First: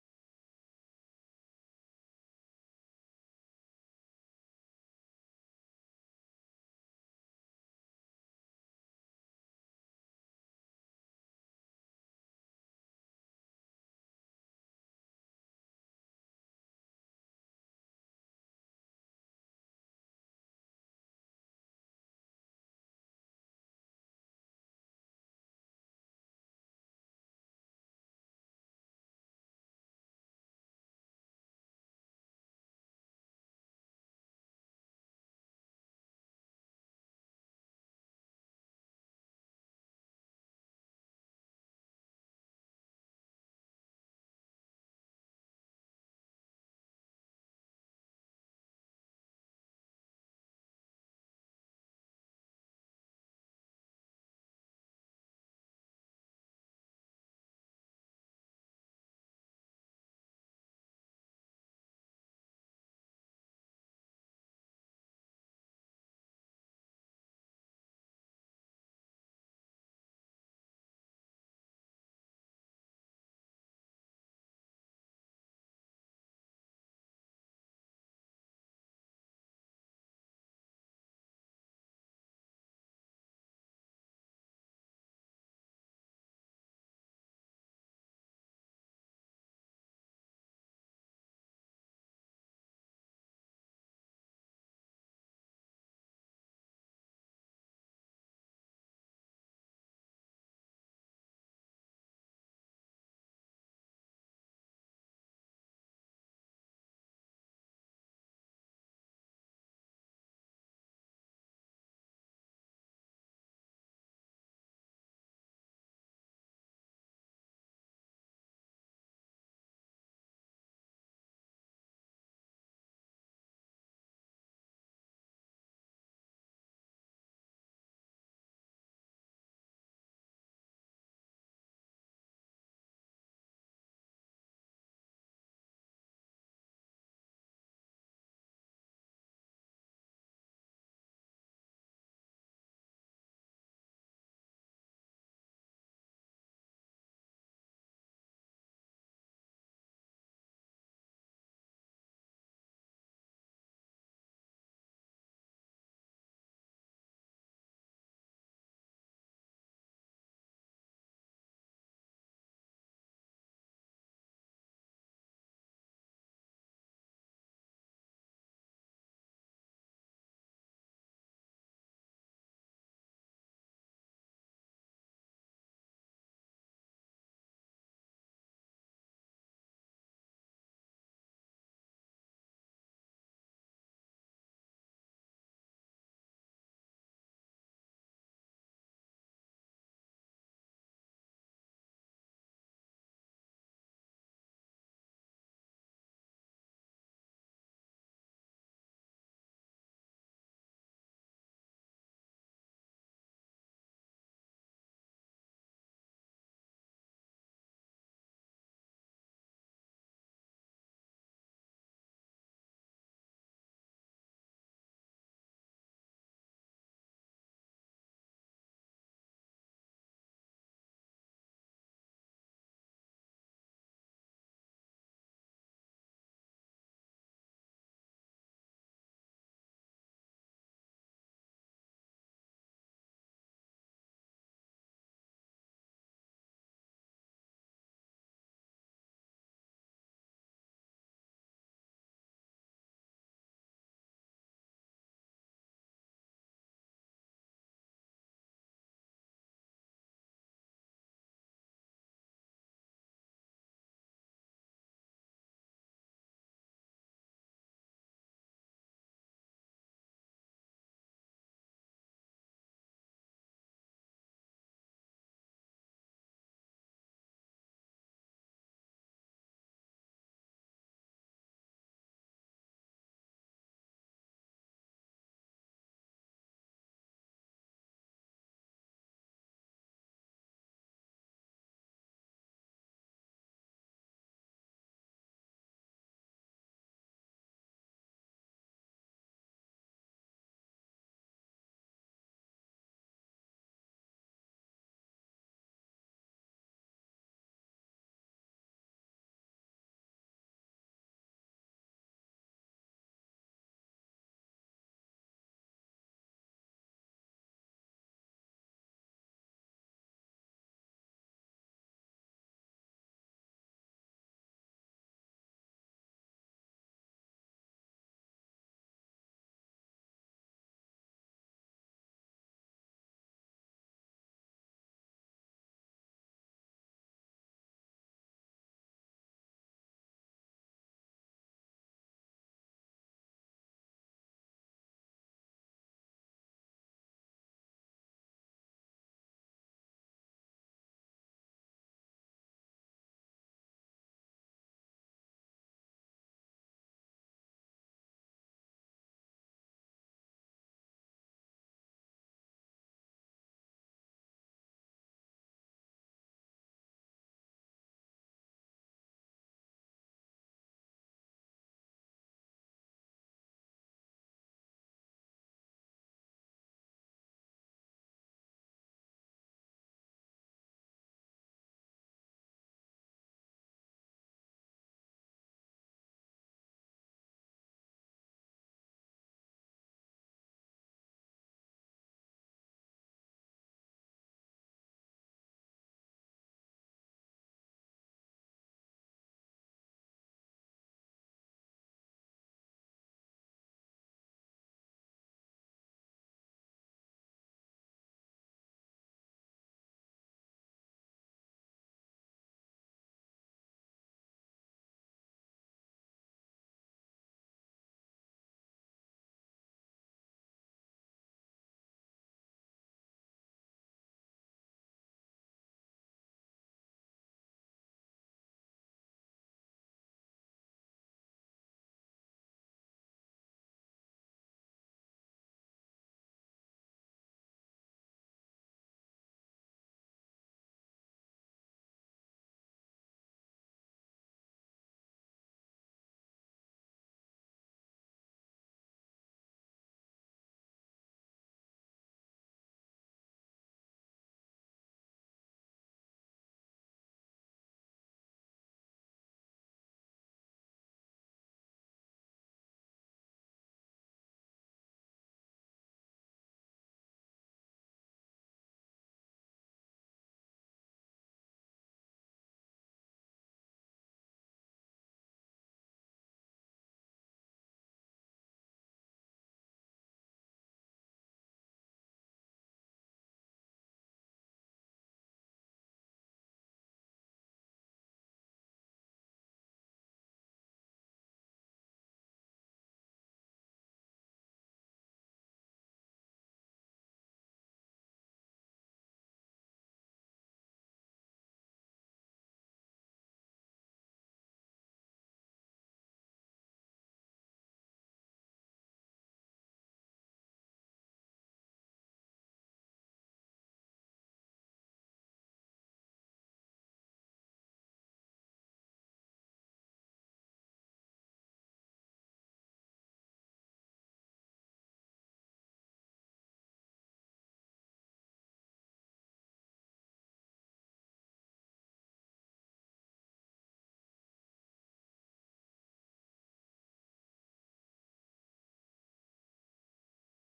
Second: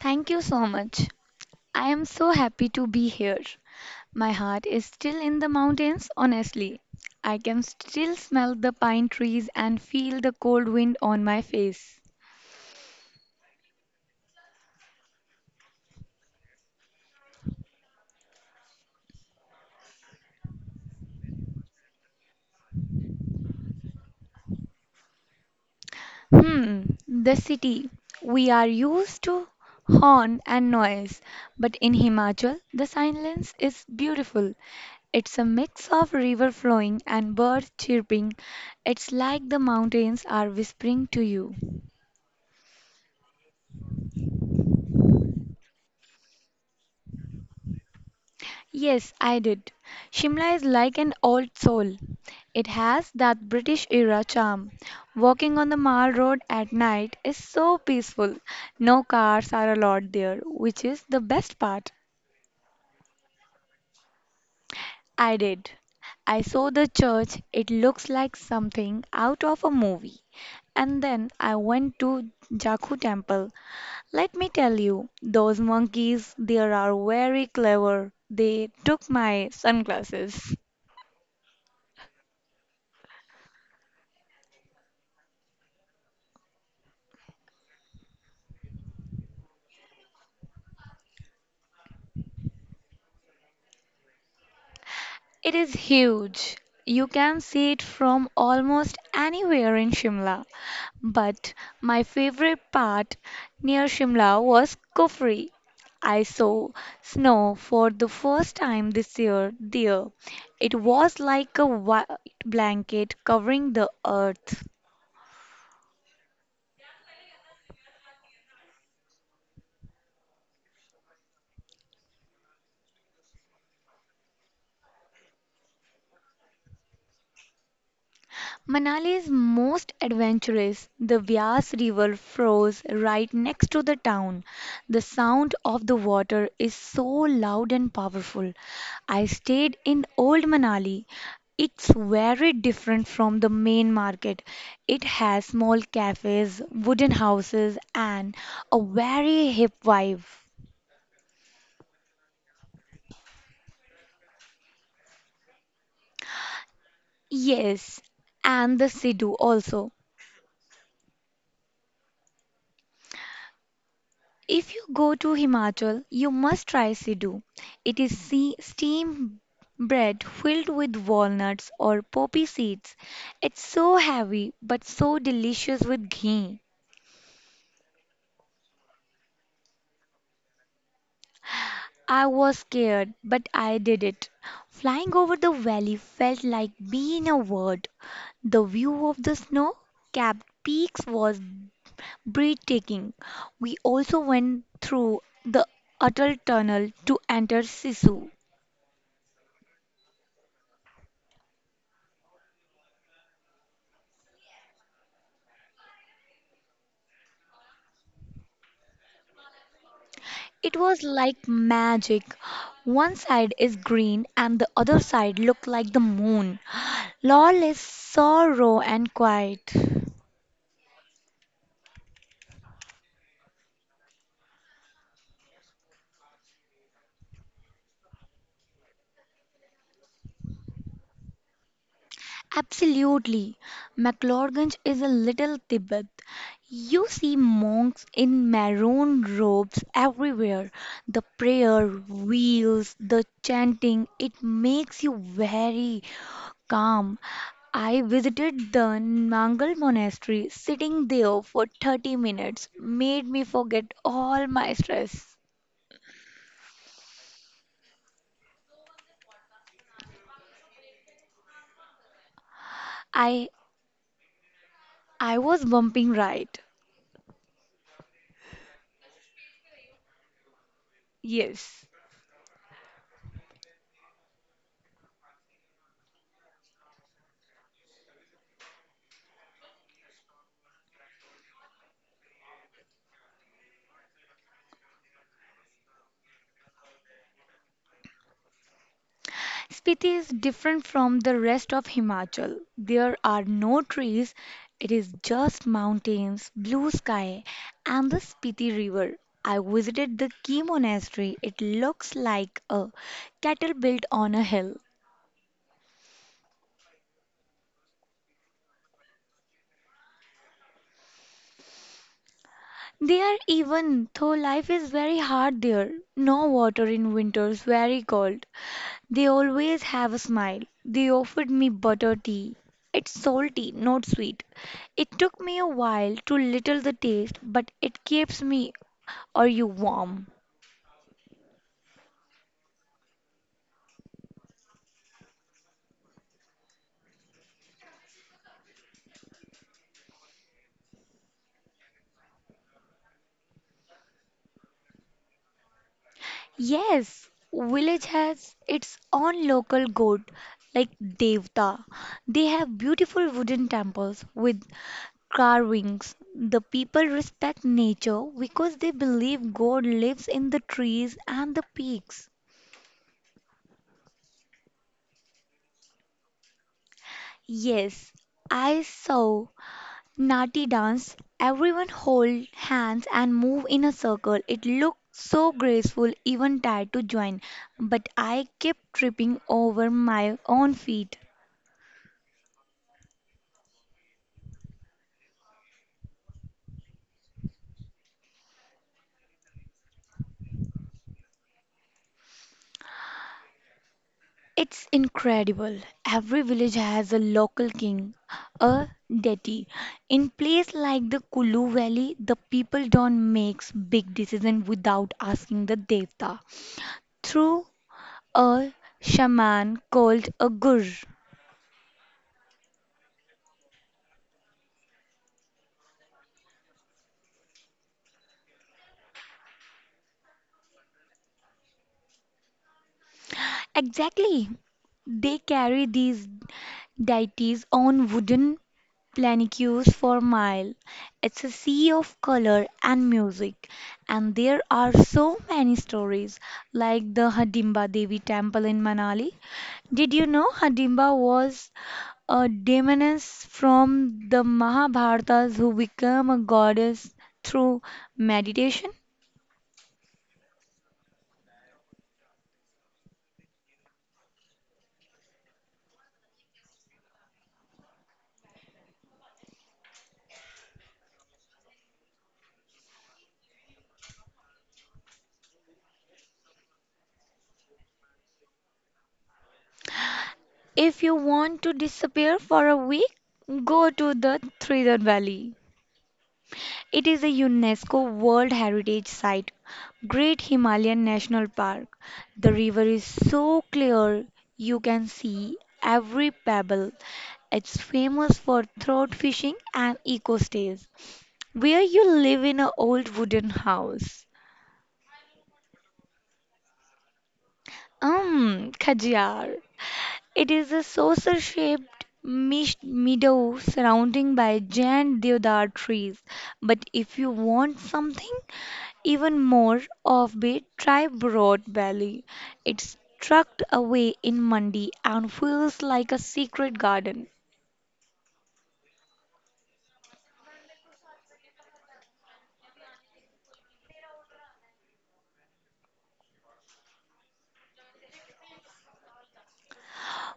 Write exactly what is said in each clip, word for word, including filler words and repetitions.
Thank you so much. I am so happy to be here. My heart is still in the mountains, honestly. I can still smell the pine trees and feel the cold wind on my face. Hmm, the city. We are used to horn and noise, but in Himachal, the silence is beautiful. It's a mix of river flowing and birds chirping. It's like the mountains are whispering to you. Yes, I did. Shimla is like an old soul. It has that British era charm. Walking on the Mall Road at night is so peaceful. No cars are allowed there, which is the best part. I did. I saw the church. It looks like something out of a movie. And then I went to Jaku temple. Let me tell you, those monkeys there are very clever. They took my sunglasses. It is huge. You can see it from almost anywhere in Shimla. But my favorite part near Shimla was Kufri. I saw snow for the first time this year there. It was like a white blanket covering the earth. Manali is most adventurous. The Vyas River flows right next to the town. The sound of the water is so loud and powerful. I stayed in Old Manali. It's very different from the main market. It has small cafes, wooden houses, and a very hip vibe. Yes, and the Sidhu also. If you go to Himachal, you must try Sidhu. It is se- steam bread filled with walnuts or poppy seeds. It's so heavy but so delicious with ghee. I was scared, but I did it. Flying over the valley felt like being a bird. The view of the snow capped peaks was breathtaking. We also went through the Atal Tunnel to enter Sisu. It was like magic. One side is green and the other side looked like the moon. Lol is sorrow, and quiet. Absolutely. McLaurganj is a little Tibet. You see monks in maroon robes everywhere. The prayer wheels, the chanting, it makes you very calm. I visited the Nangal monastery. Sitting there for thirty minutes made me forget all my stress. I I was bumping right. Yes. Spiti is different from the rest of Himachal. There are no trees. It is just mountains, blue sky, and the Spiti River. I visited the Key Monastery. It looks like a cattle built on a hill. They are even, though life is very hard there. No water in winters, very cold. They always have a smile. They offered me butter tea. It's salty, not sweet. It took me a while to little the taste, but it keeps me are you warm. Yes, village has its own local god like Devta. They have beautiful wooden temples with carvings. The people respect nature because they believe God lives in the trees and the peaks. Yes, I saw Nati dance. Everyone hold hands and move in a circle. It looked so graceful, even tired to join. But I kept tripping over my own feet. It's incredible. Every village has a local king, a deity. In place like the Kulu Valley, the people don't make big decisions without asking the devta through a shaman called a gur. Exactly. They carry these deities on wooden planicures for a mile. It's a sea of color and music. And there are so many stories, like the Hadimba Devi temple in Manali. Did you know Hadimba was a demoness from the Mahabharatas who became a goddess through meditation? If you want to disappear for a week, go to the Thriller Valley. It is a UNESCO World Heritage Site, Great Himalayan National Park. The river is so clear you can see every pebble. It's famous for trout fishing and eco stays, where you live in an old wooden house. Um, Khajiar. It is a saucer-shaped mesh- meadow surrounded by giant deodar trees. But if you want something even more offbeat, try Broad Valley. It's tucked away in Mandi and feels like a secret garden.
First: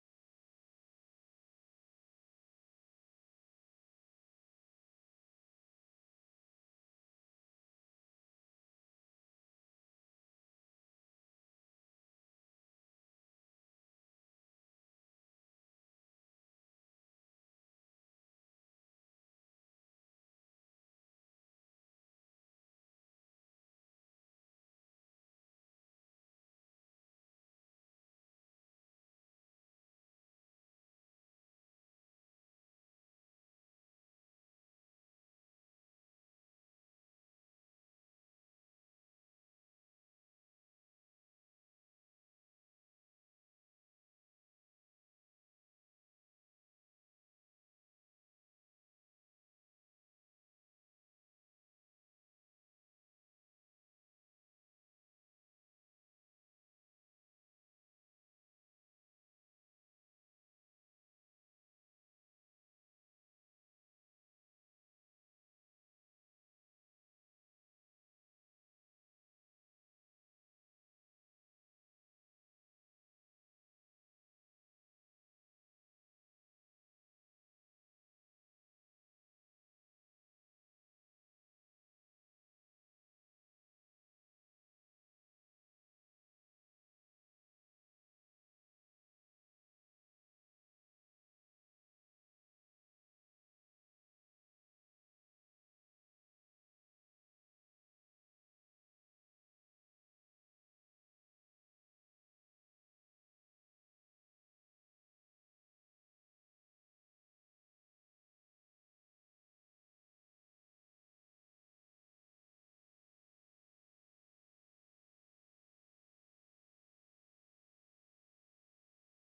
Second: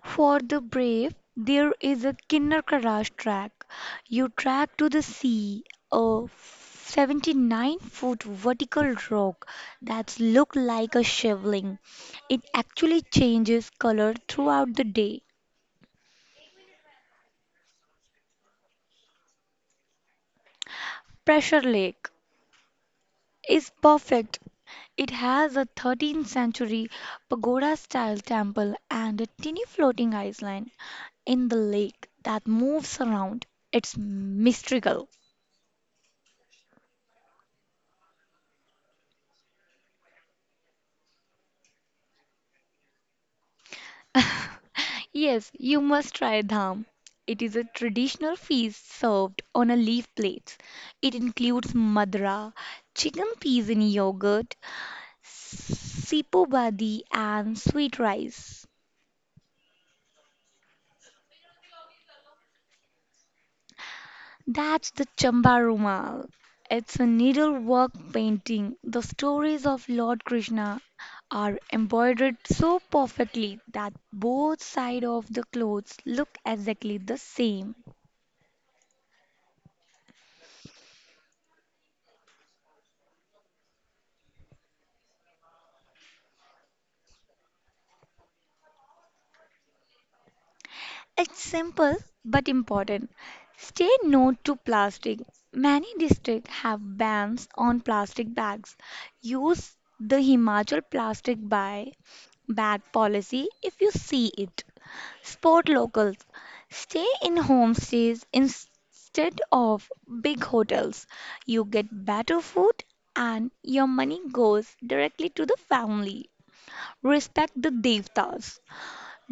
For the brave, there is a Kinnakaraj track. You track to the sea, a seventy-nine foot vertical rock that's look like a shivling. It actually changes color throughout the day. Pressure Lake is perfect. It has a thirteenth century pagoda style temple and a tiny floating island in the lake that moves around. It's mystical. Yes, you must try dham. It is a traditional feast served on a leaf plate. It includes madra, chicken peas in yogurt, sipo bhadi, and sweet rice. That's the Chamba Rumal. It's a needlework painting. The stories of Lord Krishna are embroidered so perfectly that both sides of the clothes look exactly the same. It's simple but important. Stay no to plastic. Many districts have bans on plastic bags. Use the Himachal plastic by bag policy if you see it. Support locals. Stay in homestays instead of big hotels. You get better food and your money goes directly to the family. Respect the devtas.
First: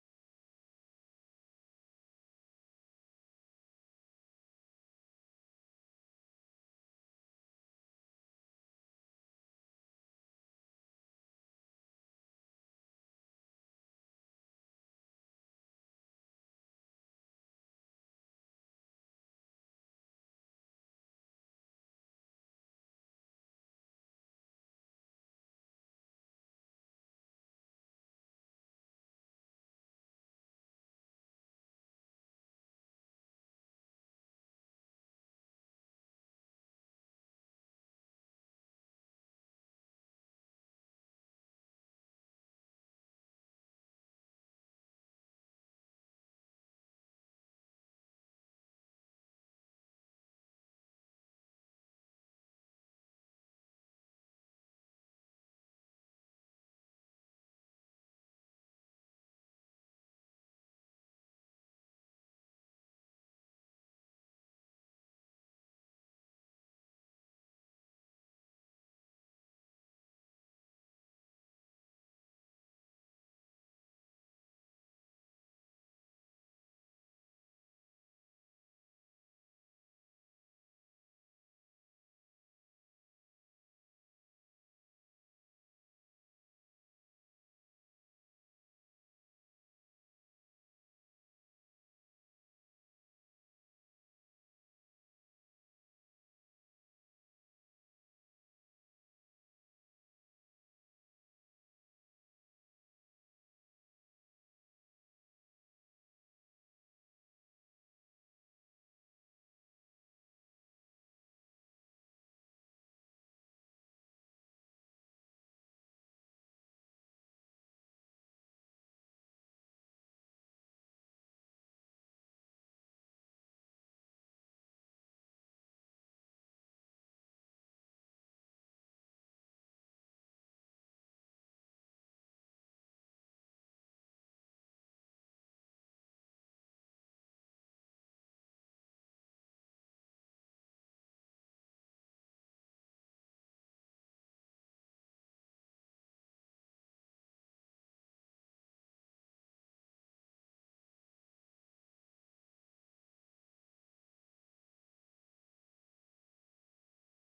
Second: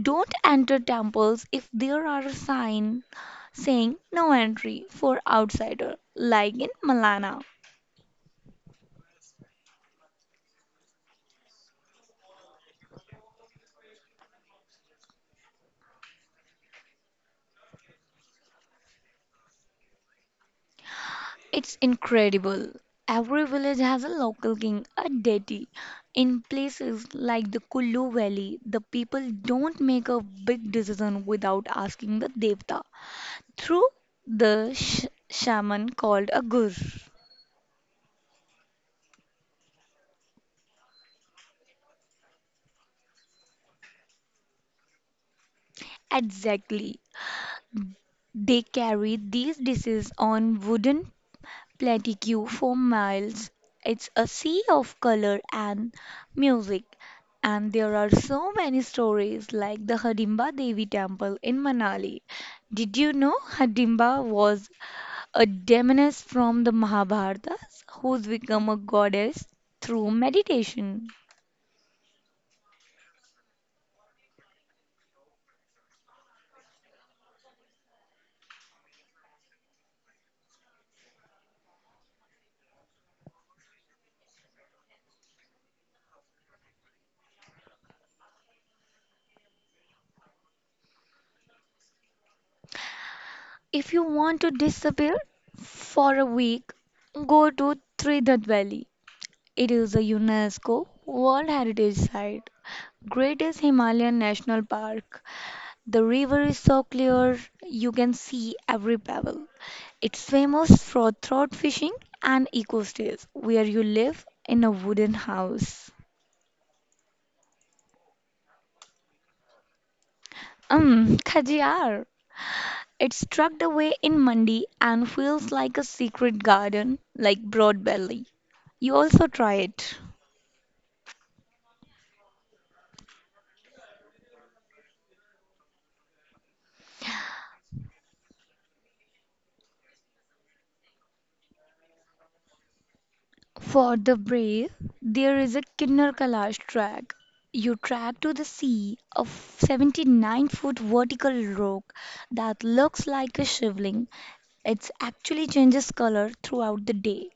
Don't enter temples if there are a sign saying no entry for outsider, like in Malana. It's incredible. Every village has a local king, a deity. In places like the Kullu Valley, the people don't make a big decision without asking the devta through the sh- shaman called a gur. Exactly. They carry these dishes on wooden plateau for miles. It's a sea of color and music. And there are so many stories like the Hidimba Devi temple in Manali. Did you know Hidimba was a demoness from the Mahabharata who's become a goddess through meditation? If you want to disappear for a week, go to Trinidad Valley. It is a UNESCO World Heritage Site, greatest Himalayan National Park. The river is so clear you can see every pebble. It's famous for trout fishing and eco stays where you live in a wooden house. Um, Khajjar. It struck the in Mandi and feels like a secret garden like Broadbelly. You also try it. For the brave, there is a Kinnar Kailash track. You track to the sea, a seventy-nine foot vertical rock that looks like a shivling. It actually changes color throughout the day.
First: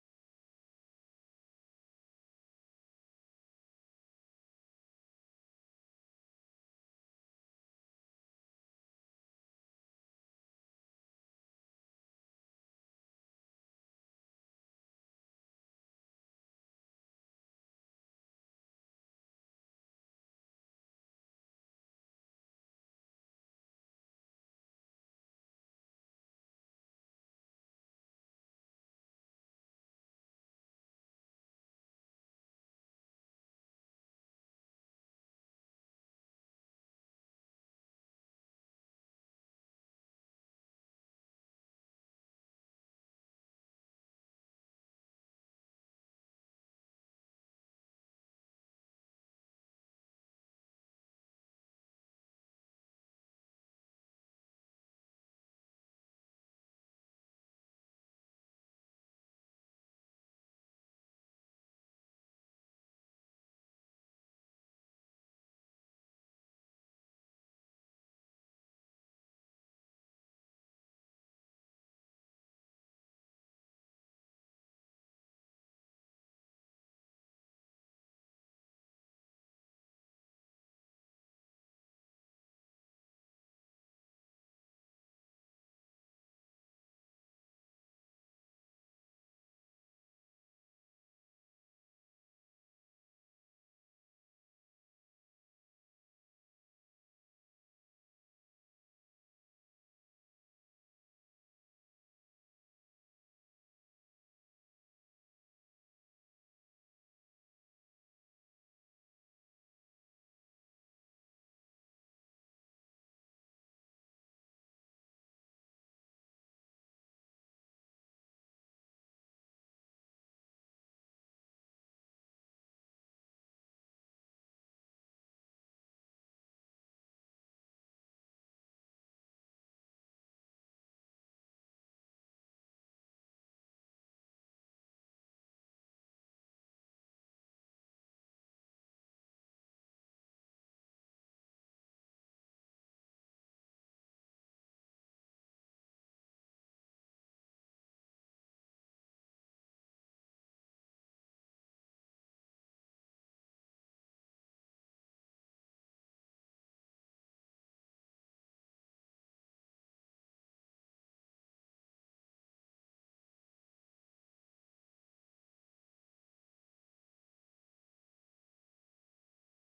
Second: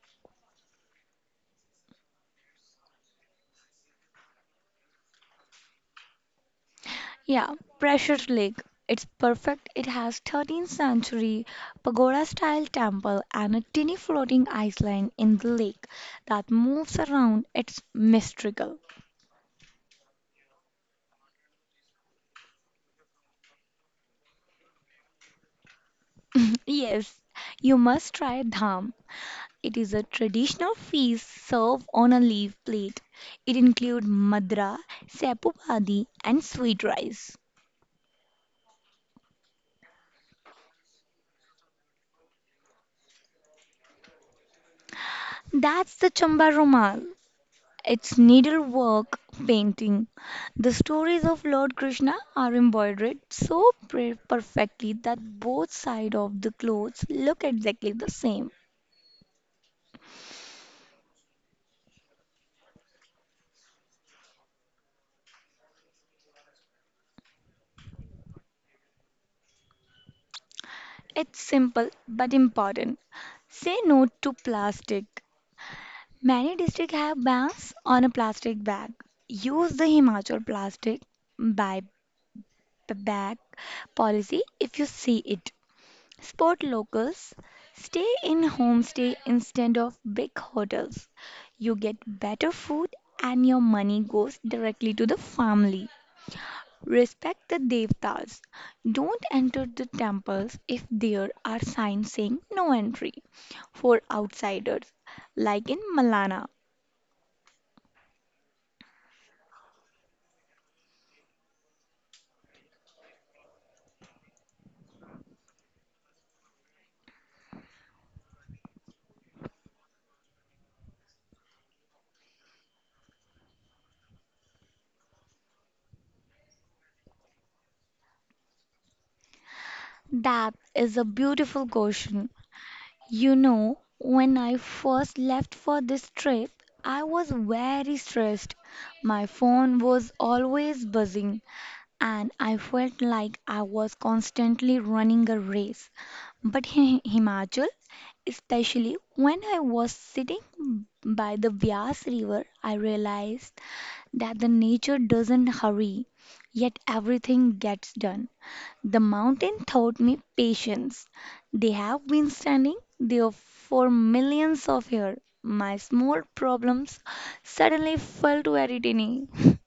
Yeah, Pressure Lake. It's perfect. It has thirteenth century pagoda style temple and a tiny floating island in the lake that moves around. It's mystical. Yes, you must try Dham. It is a traditional feast served on a leaf plate. It includes madra, sapupadi, and sweet rice. That's the Chamba Rumal. It's needlework painting. The stories of Lord Krishna are embroidered so pre- perfectly that both sides of the clothes look exactly the same. It's simple but important. Say no to plastic. Many districts have bans on a plastic bag. Use the Himachal plastic by b- bag policy if you see it. Support locals. Stay in homestay instead of big hotels. You get better food and your money goes directly to the family. Respect the devtas. Don't enter the temples if there are signs saying no entry for outsiders, like in Malana. That is a beautiful question. You know, when I first left for this trip, I was very stressed. My phone was always buzzing, and I felt like I was constantly running a race. But in Himachal, especially when I was sitting by the Bias River, I realized that the nature doesn't hurry, yet everything gets done. The mountain taught me patience. They have been standing there for millions of years. My small problems suddenly felt very tiny.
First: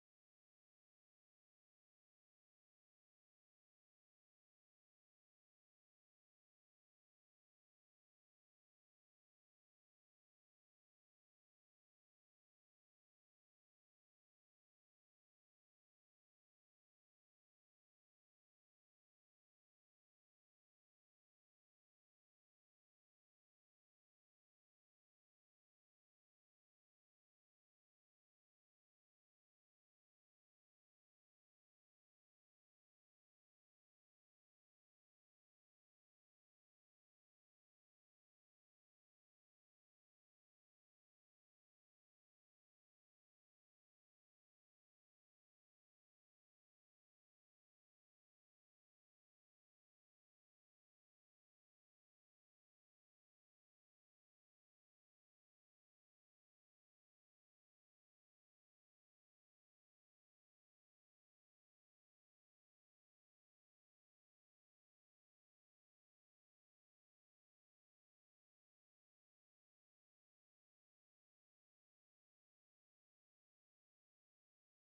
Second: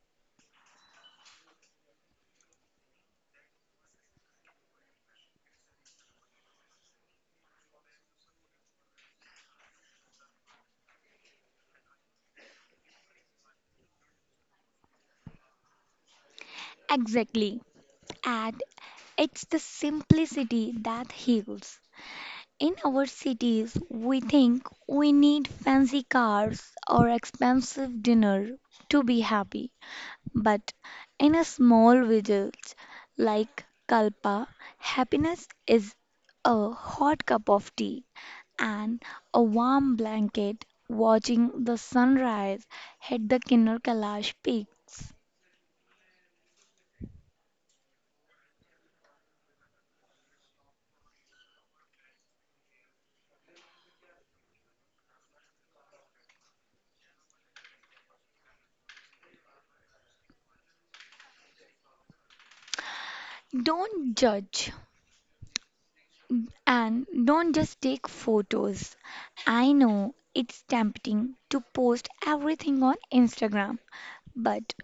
Exactly. And it's the simplicity that heals. In our cities, we think we need fancy cars or expensive dinner to be happy. But in a small village like Kalpa, happiness is a hot cup of tea and a warm blanket watching the sunrise hit the Kinnar Kailash peaks. Don't judge and don't just take photos. I know it's tempting to post everything on Instagram, but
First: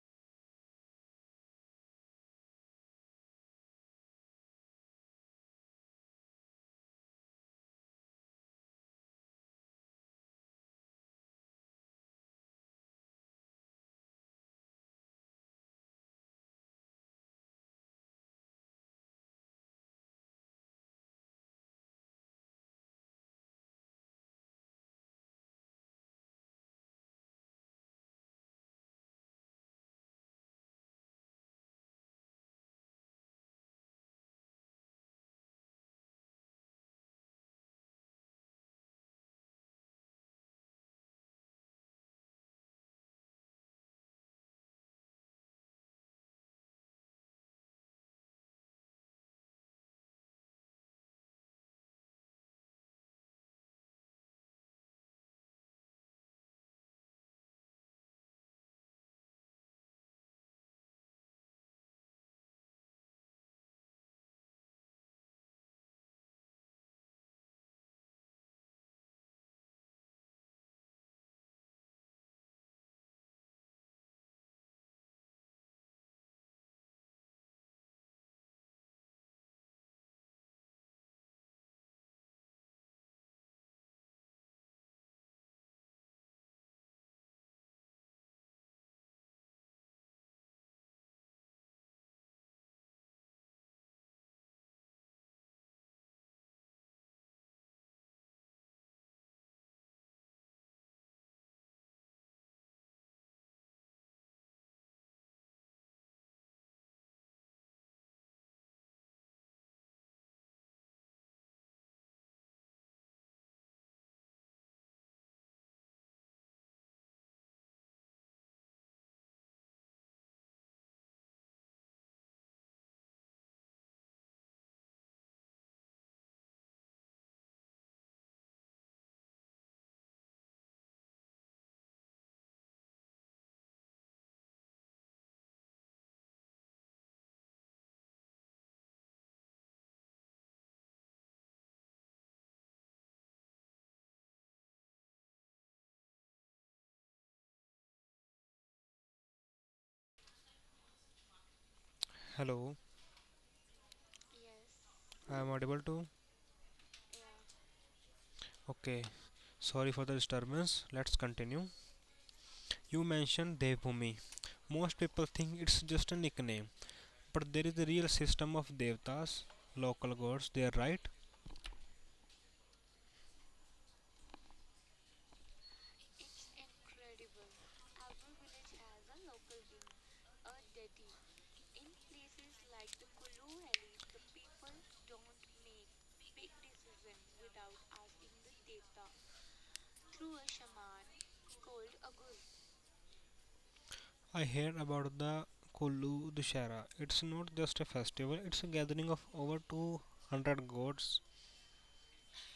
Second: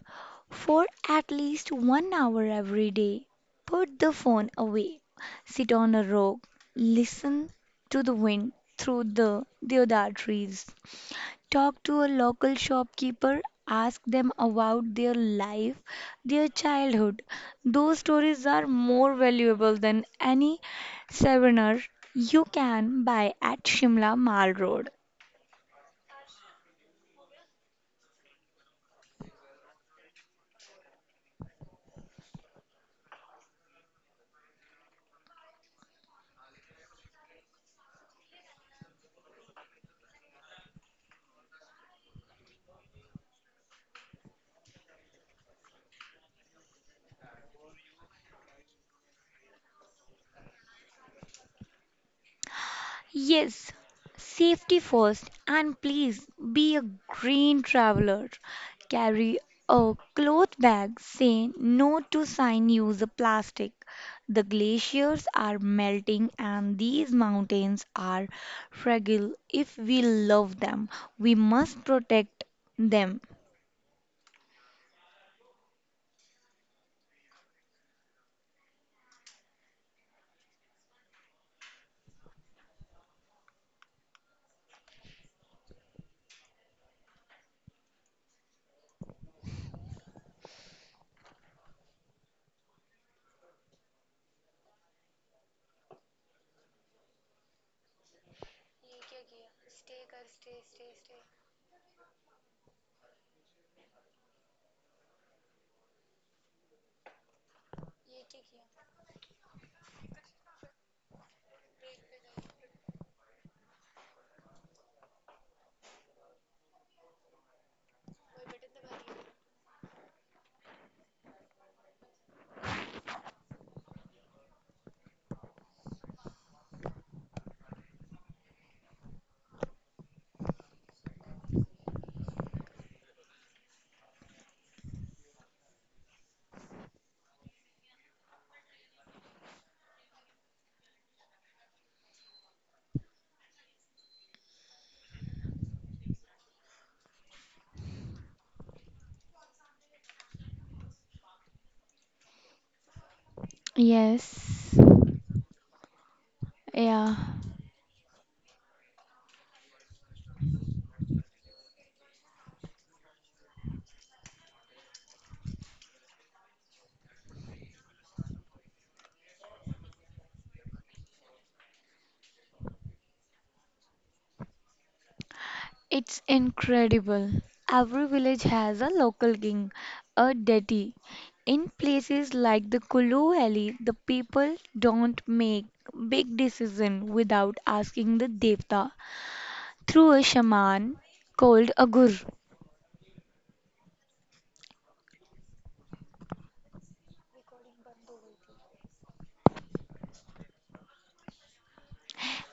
for at least one hour every day, put the phone away. Sit on a rock, listen to the wind through the deodar trees. Talk to a local shopkeeper, ask them about their life, their childhood. Those stories are more valuable than any souvenir you can buy at Shimla Mall Road. Yes, safety first, and please be a green traveler. Carry a cloth bag saying no to sign use of plastic. The glaciers are melting and these mountains are fragile. If we love them, we must protect them. Hello, Yes. I am audible to. Yeah. Okay, sorry for the disturbance. Let's continue. You mentioned Devbhumi. Most people think it's just a nickname, but there is a real system of devtas, local gods there, right? It's incredible. Every village has a local king, a deity. In places like the Kulu Valley, the people don't make big decisions without asking the devta through a shaman called a gur. I heard about the Kulu Dushara. It's not just a festival, it's a gathering of over two hundred gods.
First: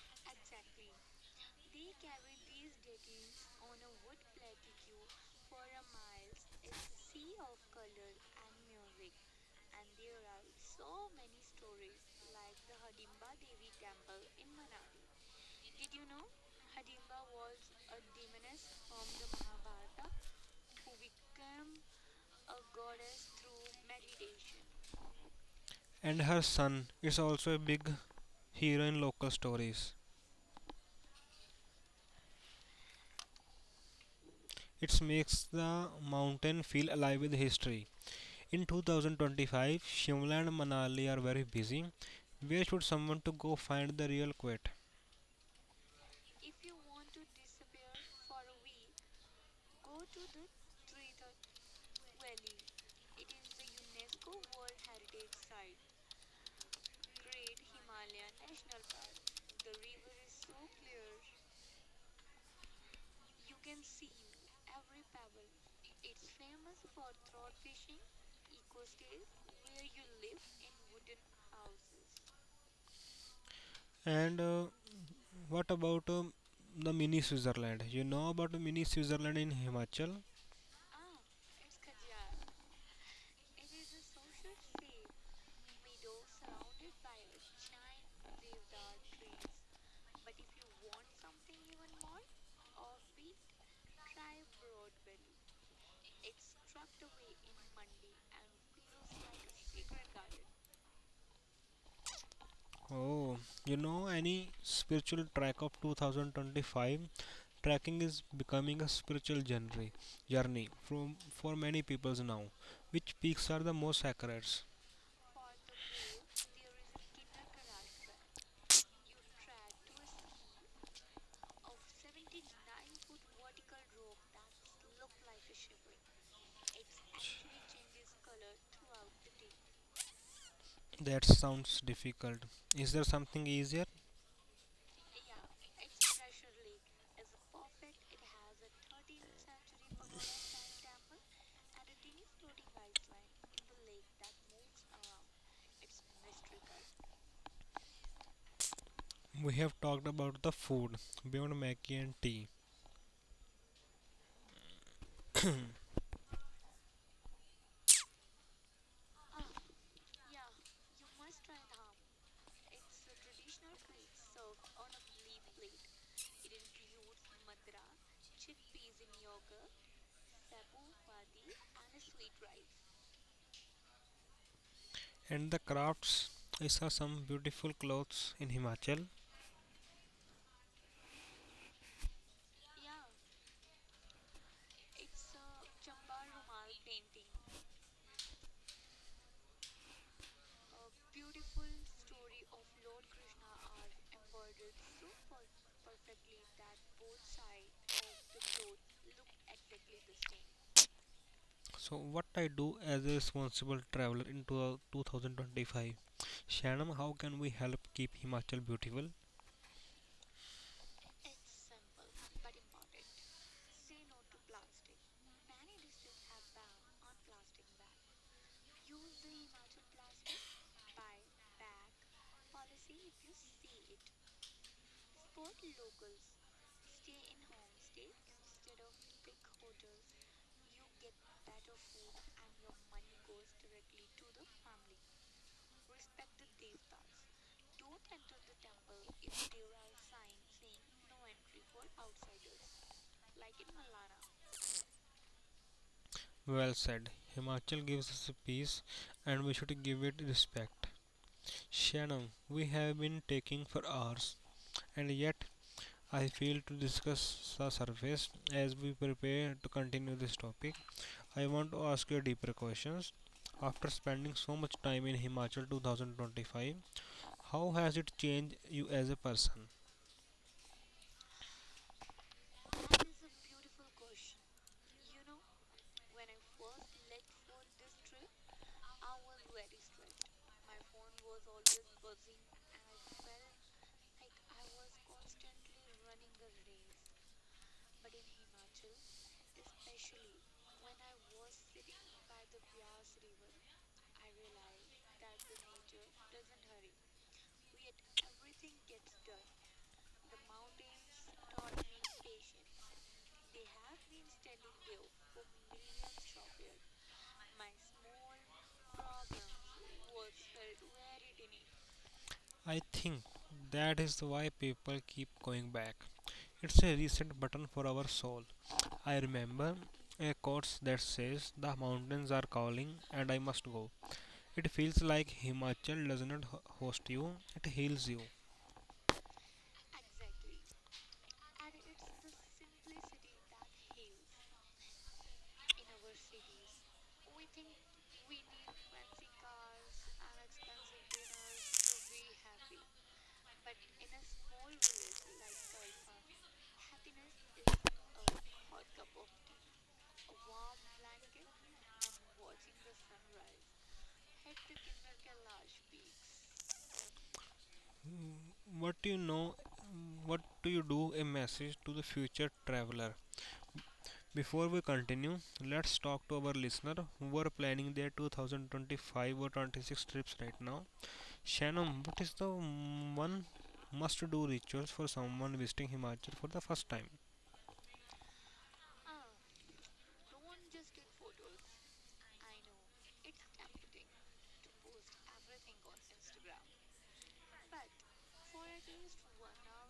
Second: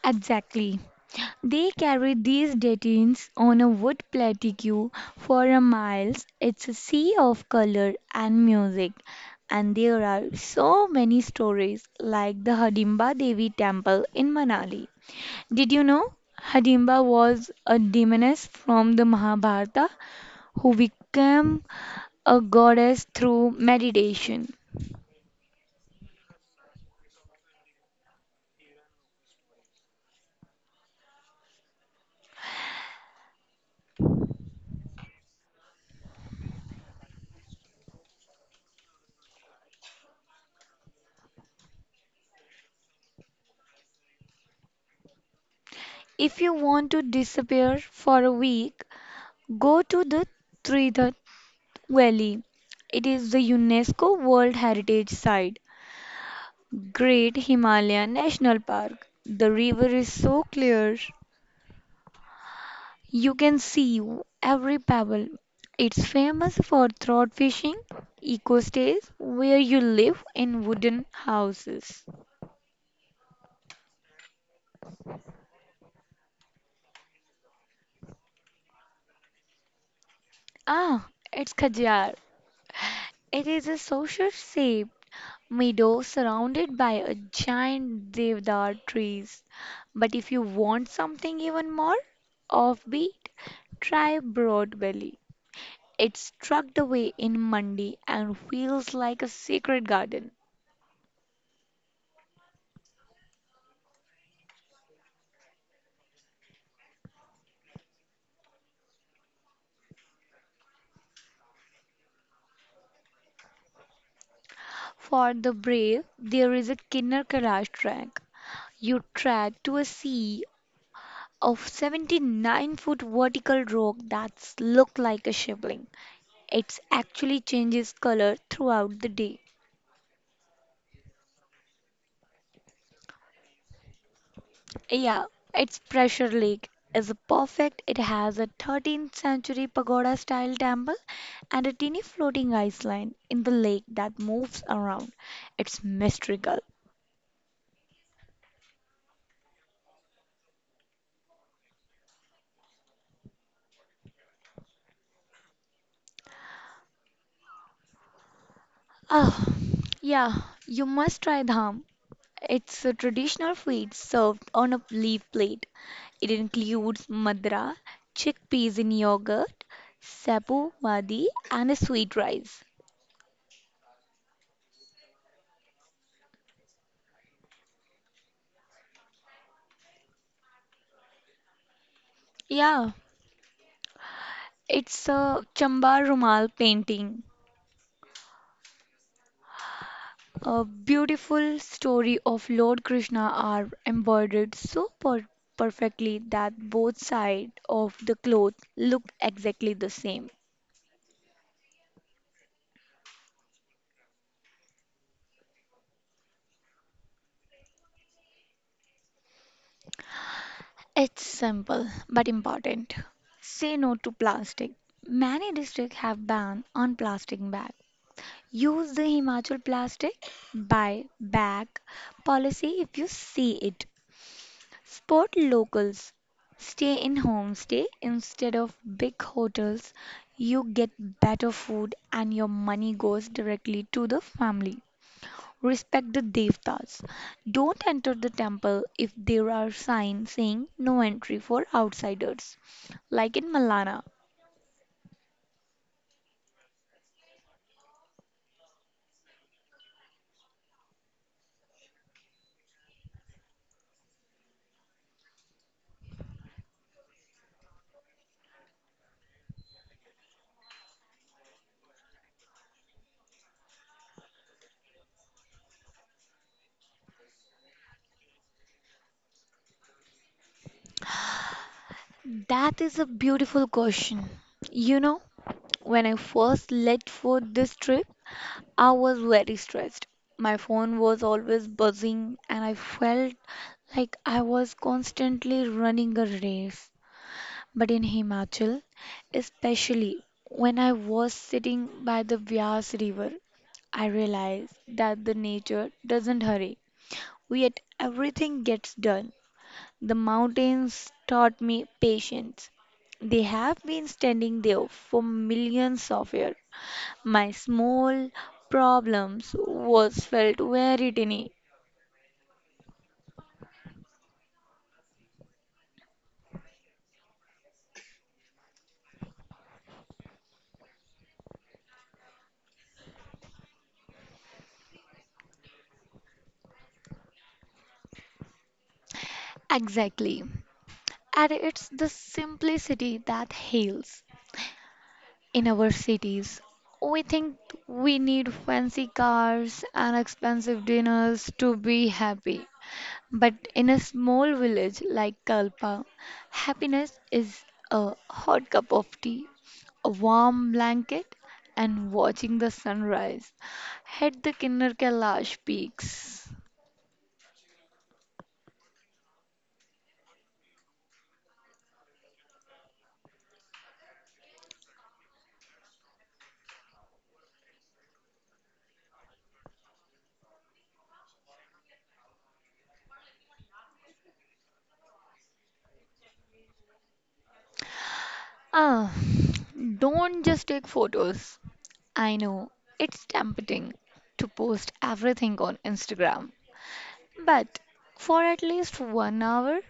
Exactly. They carried these datings on a wood plateau for a miles. It's a sea of color and music. And there are so many stories like the Hadimba Devi temple in Manali. Did you know Hadimba was a demoness from the Mahabharata who became a goddess through meditation? And her son is also a big hero in local stories. It makes the mountain feel alive with history. In twenty twenty-five, Shimla and Manali are very busy. Where should someone to go find the real quiet? If you want to disappear for a week, go to the Tirtha Valley. It is the UNESCO World Heritage Site, Great Himalaya National Park. The river is so clear, you can see every pebble. It's famous for trout fishing, eco stays where you live in wooden houses. And uh, what about um, the mini Switzerland? You know about the mini Switzerland in Himachal? Ah, it's Khajar. It is a social shape meadow surrounded by a giant deodar trees. But if you want something even more offbeat, try Broad Valley. It's tucked away in Mandi and feels like a secret garden. Oh, you know any spiritual track of twenty twenty-five? Trekking is becoming a spiritual journey, journey from for many peoples now. Which peaks are the most sacred? For the brave, there is a Kinnar Kailash track. You track to a sea of seventy-nine foot vertical rock that's look like a shivling. It actually changes color throughout the day. That sounds difficult. Is there something easier? Yeah, its pressure lake is perfect. It has a thirteenth century pagoda style temple and a teeny floating island in the lake that moves around. It's mystical. We have talked about the food beyond Maggie and tea, Ah, yeah, you must try dham. It's a traditional feed served on a leaf plate. It includes madra, chickpeas in yogurt, sabu wadi, and a sweet rice. and the crafts. I saw some beautiful clothes in Himachal. Yeah, it's a Chambar Rumal painting. A beautiful story of Lord Krishna are embroidered so per- perfectly that both sides of the cloth look exactly the same. So, what I do as a responsible traveler in twenty twenty-five? Shanam, how can we help keep Himachal beautiful? It's simple but important. Say no to plastic. Many districts have banned on plastic bag. Use the Himachal plastic by bag policy if you see it. Spot locals. Stay in homestay instead of big hotels. You get better food and your money goes directly to the family. Respect the devtas. Don't enter the temple if there are signs saying no entry for outsiders, like in Malana. Well said. Himachal gives us peace and we should give it respect. Shanam, we have been taking for hours and yet I feel to discuss the surface as we prepare to continue this topic. I want to ask you deeper questions. After spending so much time in Himachal twenty twenty-five, how has it changed you as a person? That is a beautiful question. You know, when I first left for this trip, I was very stressed. My phone was always buzzing, and I felt like I was constantly running a race. But in Himachal, especially when I was sitting by the Vyas River, I realized that the nature doesn't hurry, yet everything gets done. The mountains taught me patience. They have been standing there for millions of years, my small problems was felt very tiny. I think that is why people keep going back. It's a reset button for our soul. I remember a quote that says, "The mountains are calling and I must go." It feels like Himachal does not ho- host you, it heals you. Exactly. And it's the simplicity that heals. In our cities, we think we need fancy cars and expensive dinners to be happy. But in a small village like Kalpa, happiness is a hot cup of tea, a warm blanket, and watching the sunrise at the Kinnar Kailash peaks. What do you know? What do you do? A message to the future traveler. Before we continue, let's talk to our listener who are planning their twenty twenty-five or twenty-six trips right now. Shannon, what is the one must-do rituals for someone visiting Himachal for the first time? Ah, don't just take photos. I know it's tempting to post everything on Instagram, but for at least one hour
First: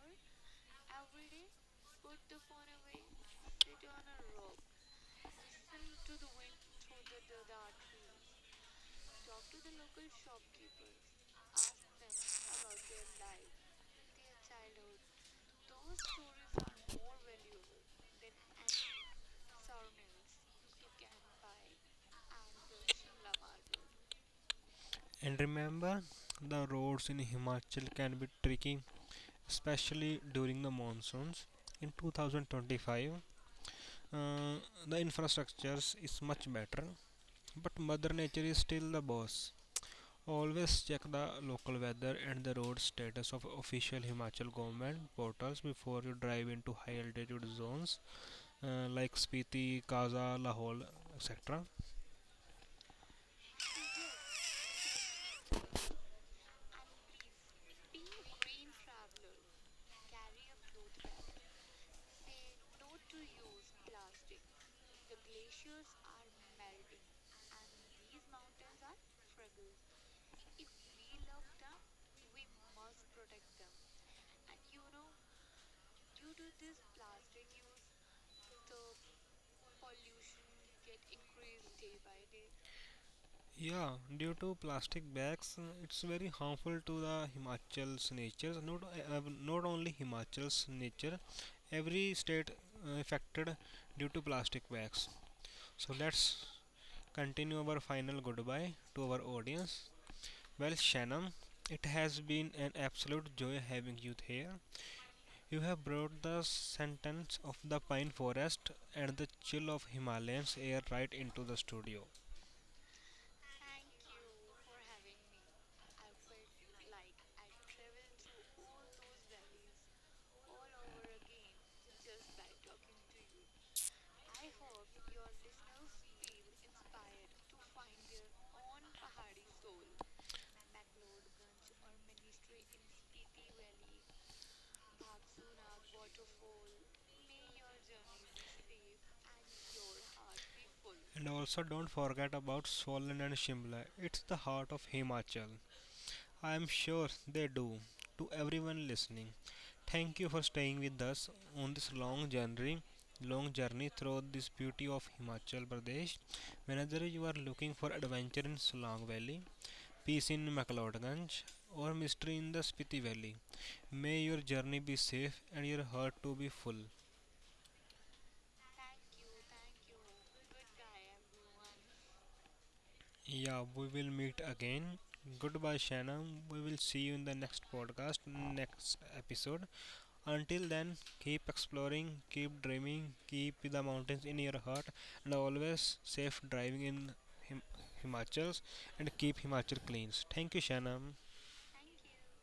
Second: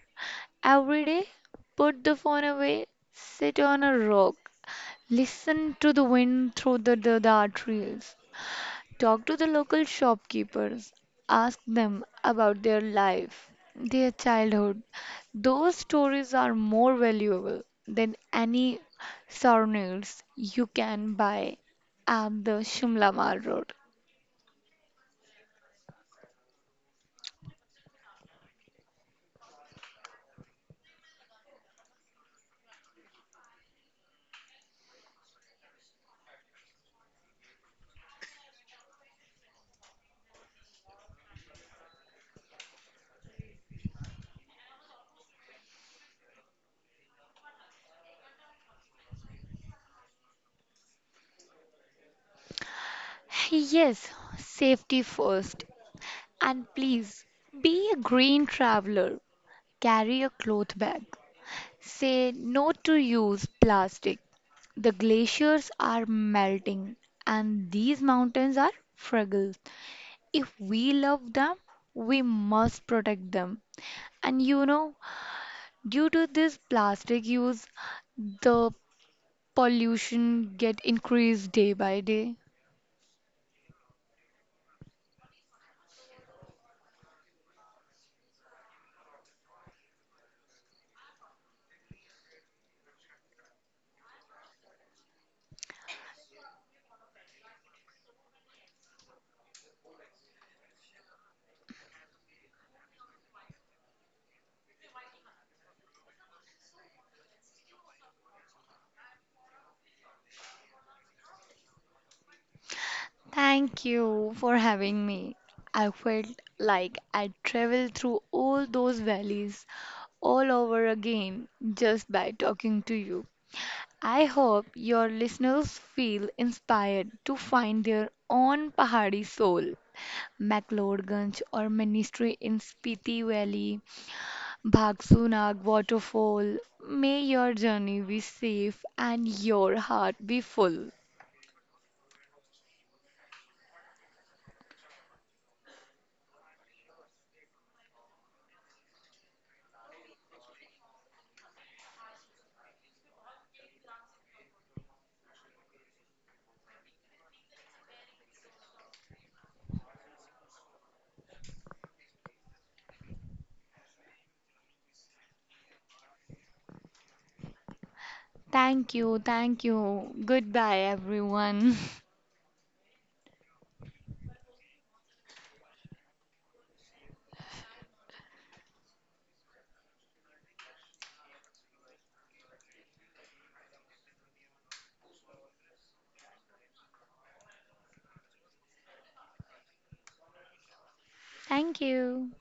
every day, put the phone away, sit on a rock, listen to the wind through the, the, the art reels. Talk to the local shopkeepers. Ask them about their life, their childhood. Those stories are more valuable than any souvenirs you can buy at the Shimla Mall Road. And remember, the roads in Himachal can be tricky, especially during the monsoons. In twenty twenty-five, uh, the infrastructures is much better. But Mother Nature is still the boss. Always check the local weather and the road status of official Himachal government portals before you drive into high altitude zones, uh, like Spiti, Kaza, Lahore, et cetera. Yes, safety first. And please be a green traveler. Carry a cloth bag. Say no to use plastic. The glaciers are melting and these mountains are fragile. If we love them, we must protect them. And you know, due to this plastic use, the pollution get increased day by day. Yeah, due to plastic bags, uh, it's very harmful to the Himachal's nature. Not uh, not only Himachal's nature, every state uh, affected due to plastic bags. So let's continue our final goodbye to our audience. Well, Shannon, it has been an absolute joy having you here. You have brought the sentence of the pine forest and the chill of Himalayan's air right into the studio. Thank you for having me. I felt like I traveled through all those valleys all over again just by talking to you. I hope your listeners feel inspired to find their own pahadi soul. McLeodganj or Ministry in Spiti Valley, Bhagsunag Waterfall. May your journey be safe and your heart be full. And also, don't forget about Solan and Shimla. It's the heart of Himachal. I am sure they do. To everyone listening, thank you for staying with us on this long journey. Long journey through this beauty of Himachal Pradesh. Whenever you are looking for adventure in Solang Valley, peace in McLeodganj, or mystery in the Spiti Valley. May your journey be safe and your heart to be full. Thank you. Thank you. Goodbye, everyone. Yeah, we will meet again. Goodbye, Shanna. We will see you in the next podcast, next episode. Until then, keep exploring, keep dreaming, keep the mountains in your heart, and always safe driving in Him- Himachals and keep Himachal clean. Thank you, Shanam. Thank you.